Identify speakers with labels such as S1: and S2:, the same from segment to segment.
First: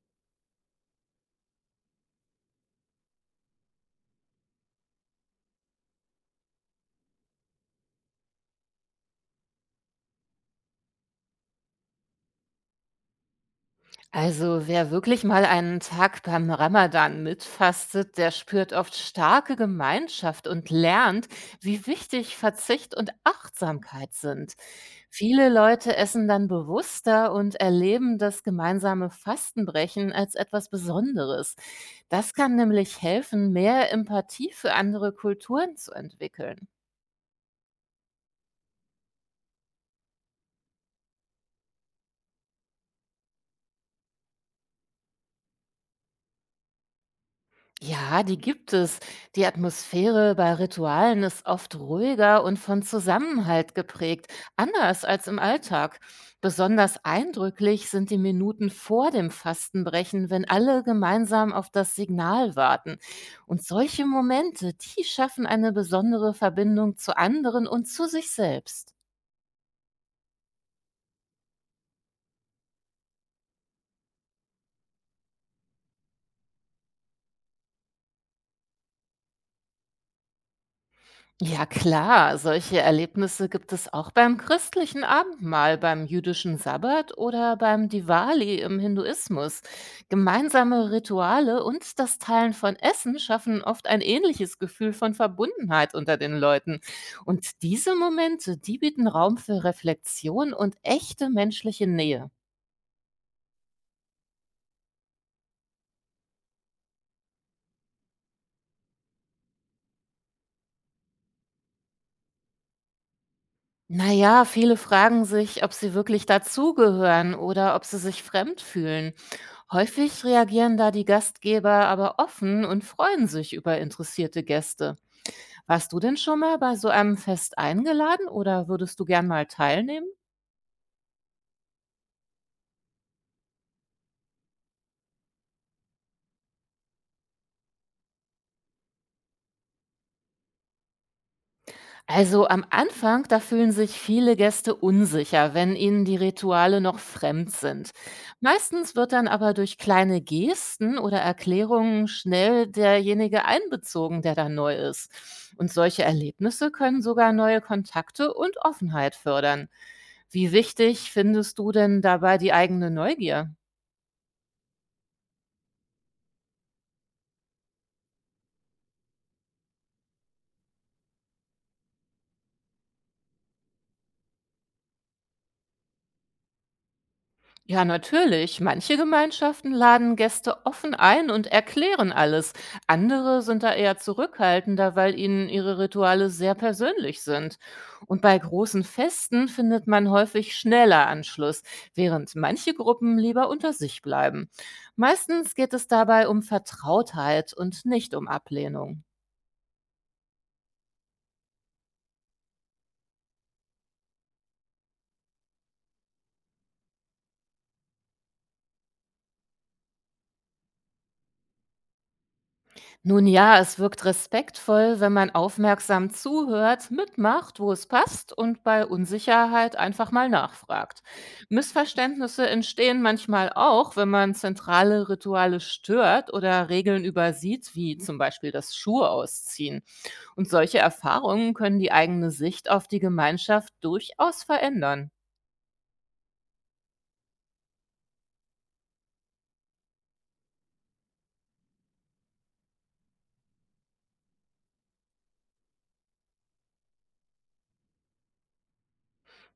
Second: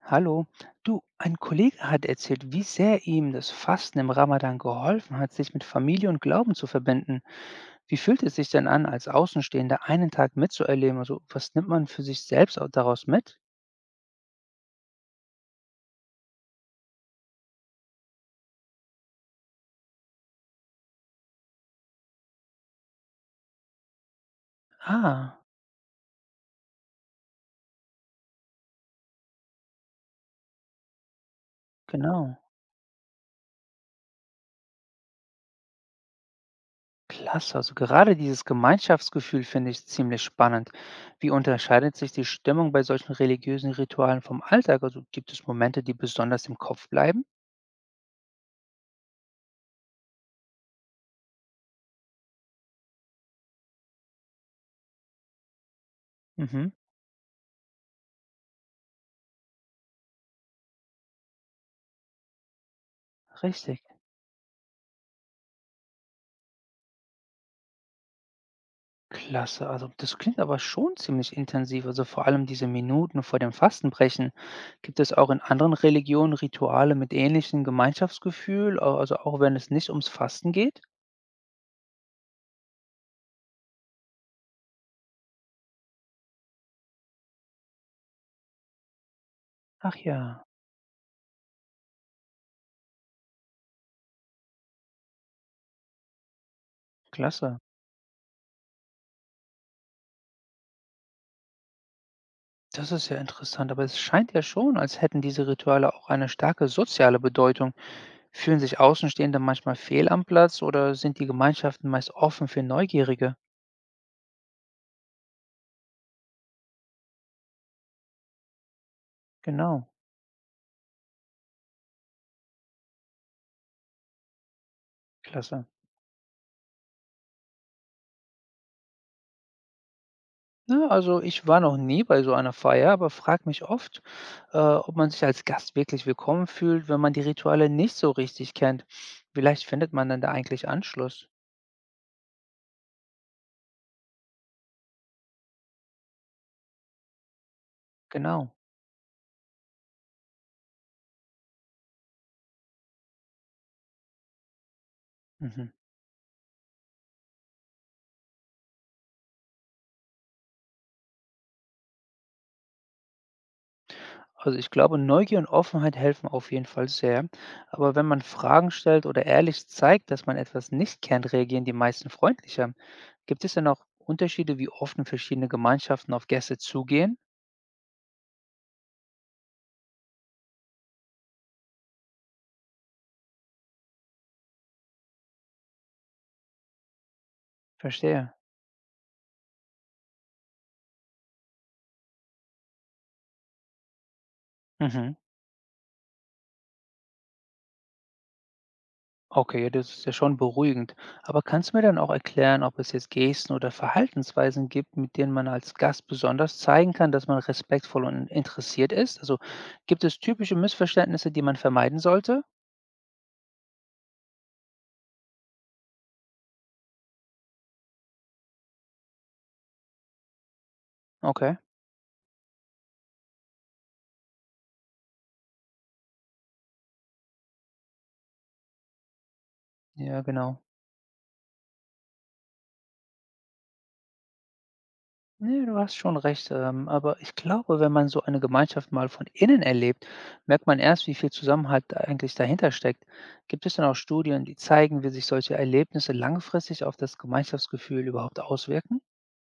S1: Hallo, du, ein Kollege hat erzählt, wie sehr ihm das Fasten im Ramadan geholfen hat, sich mit Familie und Glauben zu verbinden. Wie fühlt es sich denn an, als Außenstehender einen Tag mitzuerleben? Also, was nimmt man für sich selbst daraus mit?
S2: Also wer wirklich mal einen Tag beim Ramadan mitfastet, der spürt oft starke Gemeinschaft und lernt, wie wichtig Verzicht und Achtsamkeit sind.
S1: Ah,
S2: Viele Leute essen dann bewusster und erleben das gemeinsame Fastenbrechen als etwas Besonderes. Das
S1: genau.
S2: kann nämlich helfen, mehr Empathie für andere Kulturen zu entwickeln.
S1: Klasse. Also gerade dieses Gemeinschaftsgefühl finde ich ziemlich spannend. Wie unterscheidet sich die Stimmung bei solchen religiösen Ritualen vom Alltag? Also gibt es Momente, die besonders im Kopf bleiben?
S2: Ja, die gibt es. Die Atmosphäre bei Ritualen ist oft ruhiger und von Zusammenhalt geprägt, anders als im Alltag.
S1: Mhm,
S2: Besonders eindrücklich sind die Minuten vor dem Fastenbrechen, wenn alle gemeinsam auf das Signal warten. Und
S1: richtig.
S2: solche Momente, die schaffen eine besondere Verbindung zu anderen und zu sich selbst.
S1: Klasse, also das klingt aber schon ziemlich intensiv, also vor allem diese Minuten vor dem Fastenbrechen. Gibt es auch in anderen Religionen Rituale mit ähnlichem Gemeinschaftsgefühl, also auch wenn es nicht ums Fasten geht?
S2: Ja klar, solche Erlebnisse gibt es auch beim christlichen Abendmahl, beim jüdischen Sabbat oder beim Diwali im Hinduismus.
S1: Ach ja,
S2: Gemeinsame Rituale und das Teilen von Essen schaffen oft ein ähnliches Gefühl von Verbundenheit unter den Leuten.
S1: klasse.
S2: Und diese Momente, die bieten Raum für Reflexion und echte menschliche Nähe.
S1: Das ist ja interessant, aber es scheint ja schon, als hätten diese Rituale auch eine starke soziale Bedeutung. Fühlen sich Außenstehende manchmal fehl am Platz oder sind die Gemeinschaften meist offen für Neugierige?
S2: Na ja, viele fragen sich, ob sie wirklich dazugehören oder ob sie sich fremd fühlen.
S1: Genau,
S2: Häufig reagieren da die Gastgeber aber offen und freuen sich über interessierte Gäste.
S1: klasse.
S2: Warst du denn schon mal bei so einem Fest eingeladen oder würdest du gern mal teilnehmen?
S1: Ne, also ich war noch nie bei so einer Feier, aber frage mich oft, ob man sich als Gast wirklich willkommen fühlt, wenn man die Rituale nicht so richtig kennt. Vielleicht findet man dann da eigentlich Anschluss.
S2: Also am Anfang, da fühlen sich viele Gäste unsicher, wenn ihnen die Rituale noch fremd sind.
S1: Genau.
S2: Meistens wird dann aber durch kleine Gesten oder Erklärungen schnell derjenige einbezogen, der da neu ist.
S1: Mhm.
S2: Und solche Erlebnisse können sogar neue Kontakte und Offenheit fördern. Wie wichtig findest du denn dabei die eigene Neugier?
S1: Also ich glaube, Neugier und Offenheit helfen auf jeden Fall sehr. Aber wenn man Fragen stellt oder ehrlich zeigt, dass man etwas nicht kennt, reagieren die meisten freundlicher. Gibt es denn auch Unterschiede, wie offen verschiedene Gemeinschaften auf Gäste zugehen?
S2: Ja, natürlich. Manche Gemeinschaften laden Gäste offen ein und erklären alles. Andere sind da eher zurückhaltender, weil ihnen ihre Rituale sehr persönlich sind. Und
S1: Verstehe.
S2: bei großen Festen findet man häufig schneller Anschluss, während manche Gruppen lieber unter sich bleiben.
S1: Mhm.
S2: Meistens geht es dabei um Vertrautheit und nicht um Ablehnung.
S1: Okay, ja, das ist ja schon beruhigend. Aber kannst du mir dann auch erklären, ob es jetzt Gesten oder Verhaltensweisen gibt, mit denen man als Gast besonders zeigen kann, dass man respektvoll und interessiert ist? Also gibt es typische Missverständnisse, die man vermeiden sollte?
S2: Nun ja, es wirkt respektvoll, wenn man aufmerksam zuhört, mitmacht, wo es passt und bei Unsicherheit einfach mal nachfragt.
S1: Okay,
S2: Missverständnisse entstehen manchmal auch, wenn man zentrale Rituale stört oder Regeln übersieht, wie zum Beispiel das Schuhe ausziehen.
S1: ja,
S2: Und
S1: genau.
S2: solche Erfahrungen können die eigene Sicht auf die Gemeinschaft durchaus verändern.
S1: Nee, du hast schon recht. Aber ich glaube, wenn man so eine Gemeinschaft mal von innen erlebt, merkt man erst, wie viel Zusammenhalt da eigentlich dahinter steckt. Gibt es denn auch Studien, die zeigen, wie sich solche Erlebnisse langfristig auf das Gemeinschaftsgefühl überhaupt auswirken?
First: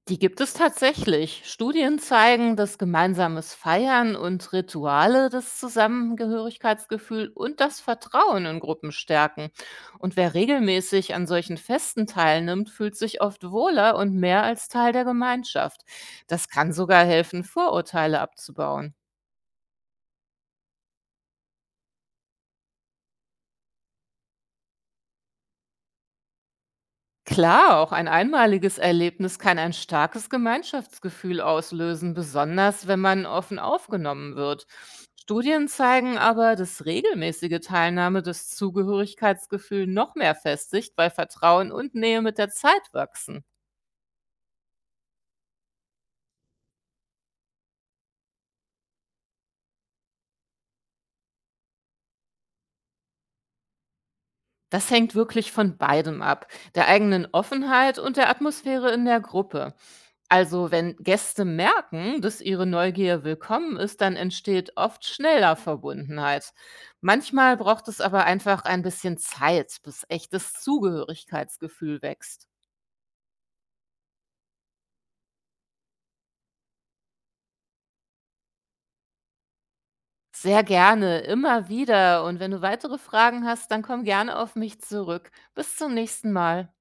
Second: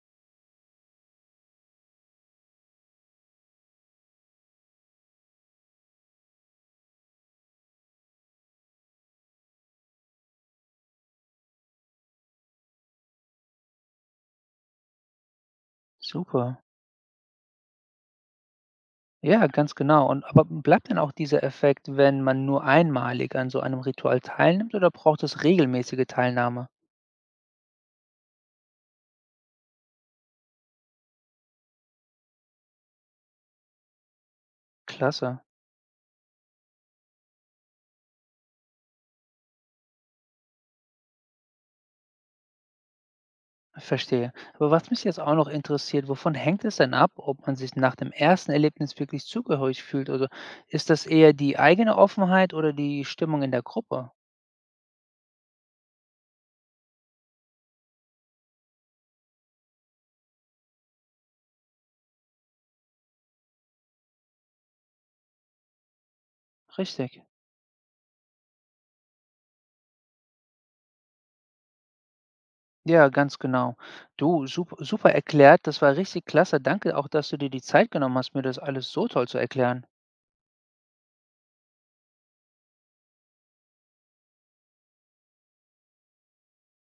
S2: Die gibt es tatsächlich. Studien zeigen, dass gemeinsames Feiern und Rituale das Zusammengehörigkeitsgefühl und das Vertrauen in Gruppen stärken. Und wer regelmäßig an solchen Festen teilnimmt, fühlt sich oft wohler und mehr als Teil der Gemeinschaft. Das
S1: Super.
S2: kann sogar helfen, Vorurteile abzubauen.
S1: Ja, ganz genau. Und aber bleibt denn auch dieser Effekt, wenn man nur einmalig an so einem Ritual teilnimmt oder braucht es regelmäßige Teilnahme?
S2: Klar, auch ein einmaliges Erlebnis kann ein starkes Gemeinschaftsgefühl auslösen, besonders wenn man offen aufgenommen wird.
S1: Klasse,
S2: Studien zeigen aber, dass regelmäßige Teilnahme das Zugehörigkeitsgefühl noch mehr festigt, weil Vertrauen und Nähe mit der Zeit wachsen.
S1: verstehe. Aber was mich jetzt auch noch interessiert, wovon hängt es denn ab, ob man sich nach dem ersten Erlebnis wirklich zugehörig fühlt? Also ist das eher die eigene Offenheit oder die Stimmung in der Gruppe?
S2: Das hängt wirklich von beidem ab, der eigenen Offenheit und der Atmosphäre in der Gruppe. Also, wenn Gäste merken, dass ihre Neugier willkommen ist, dann entsteht oft schneller Verbundenheit.
S1: Richtig.
S2: Manchmal braucht es aber einfach ein bisschen Zeit, bis echtes Zugehörigkeitsgefühl wächst.
S1: Ja, ganz genau. Du, super, super erklärt. Das war richtig klasse. Danke auch, dass du dir die Zeit genommen hast, mir das alles so toll zu erklären.
S2: Sehr gerne, immer wieder. Und wenn du weitere Fragen hast, dann komm gerne auf mich zurück. Bis zum nächsten Mal.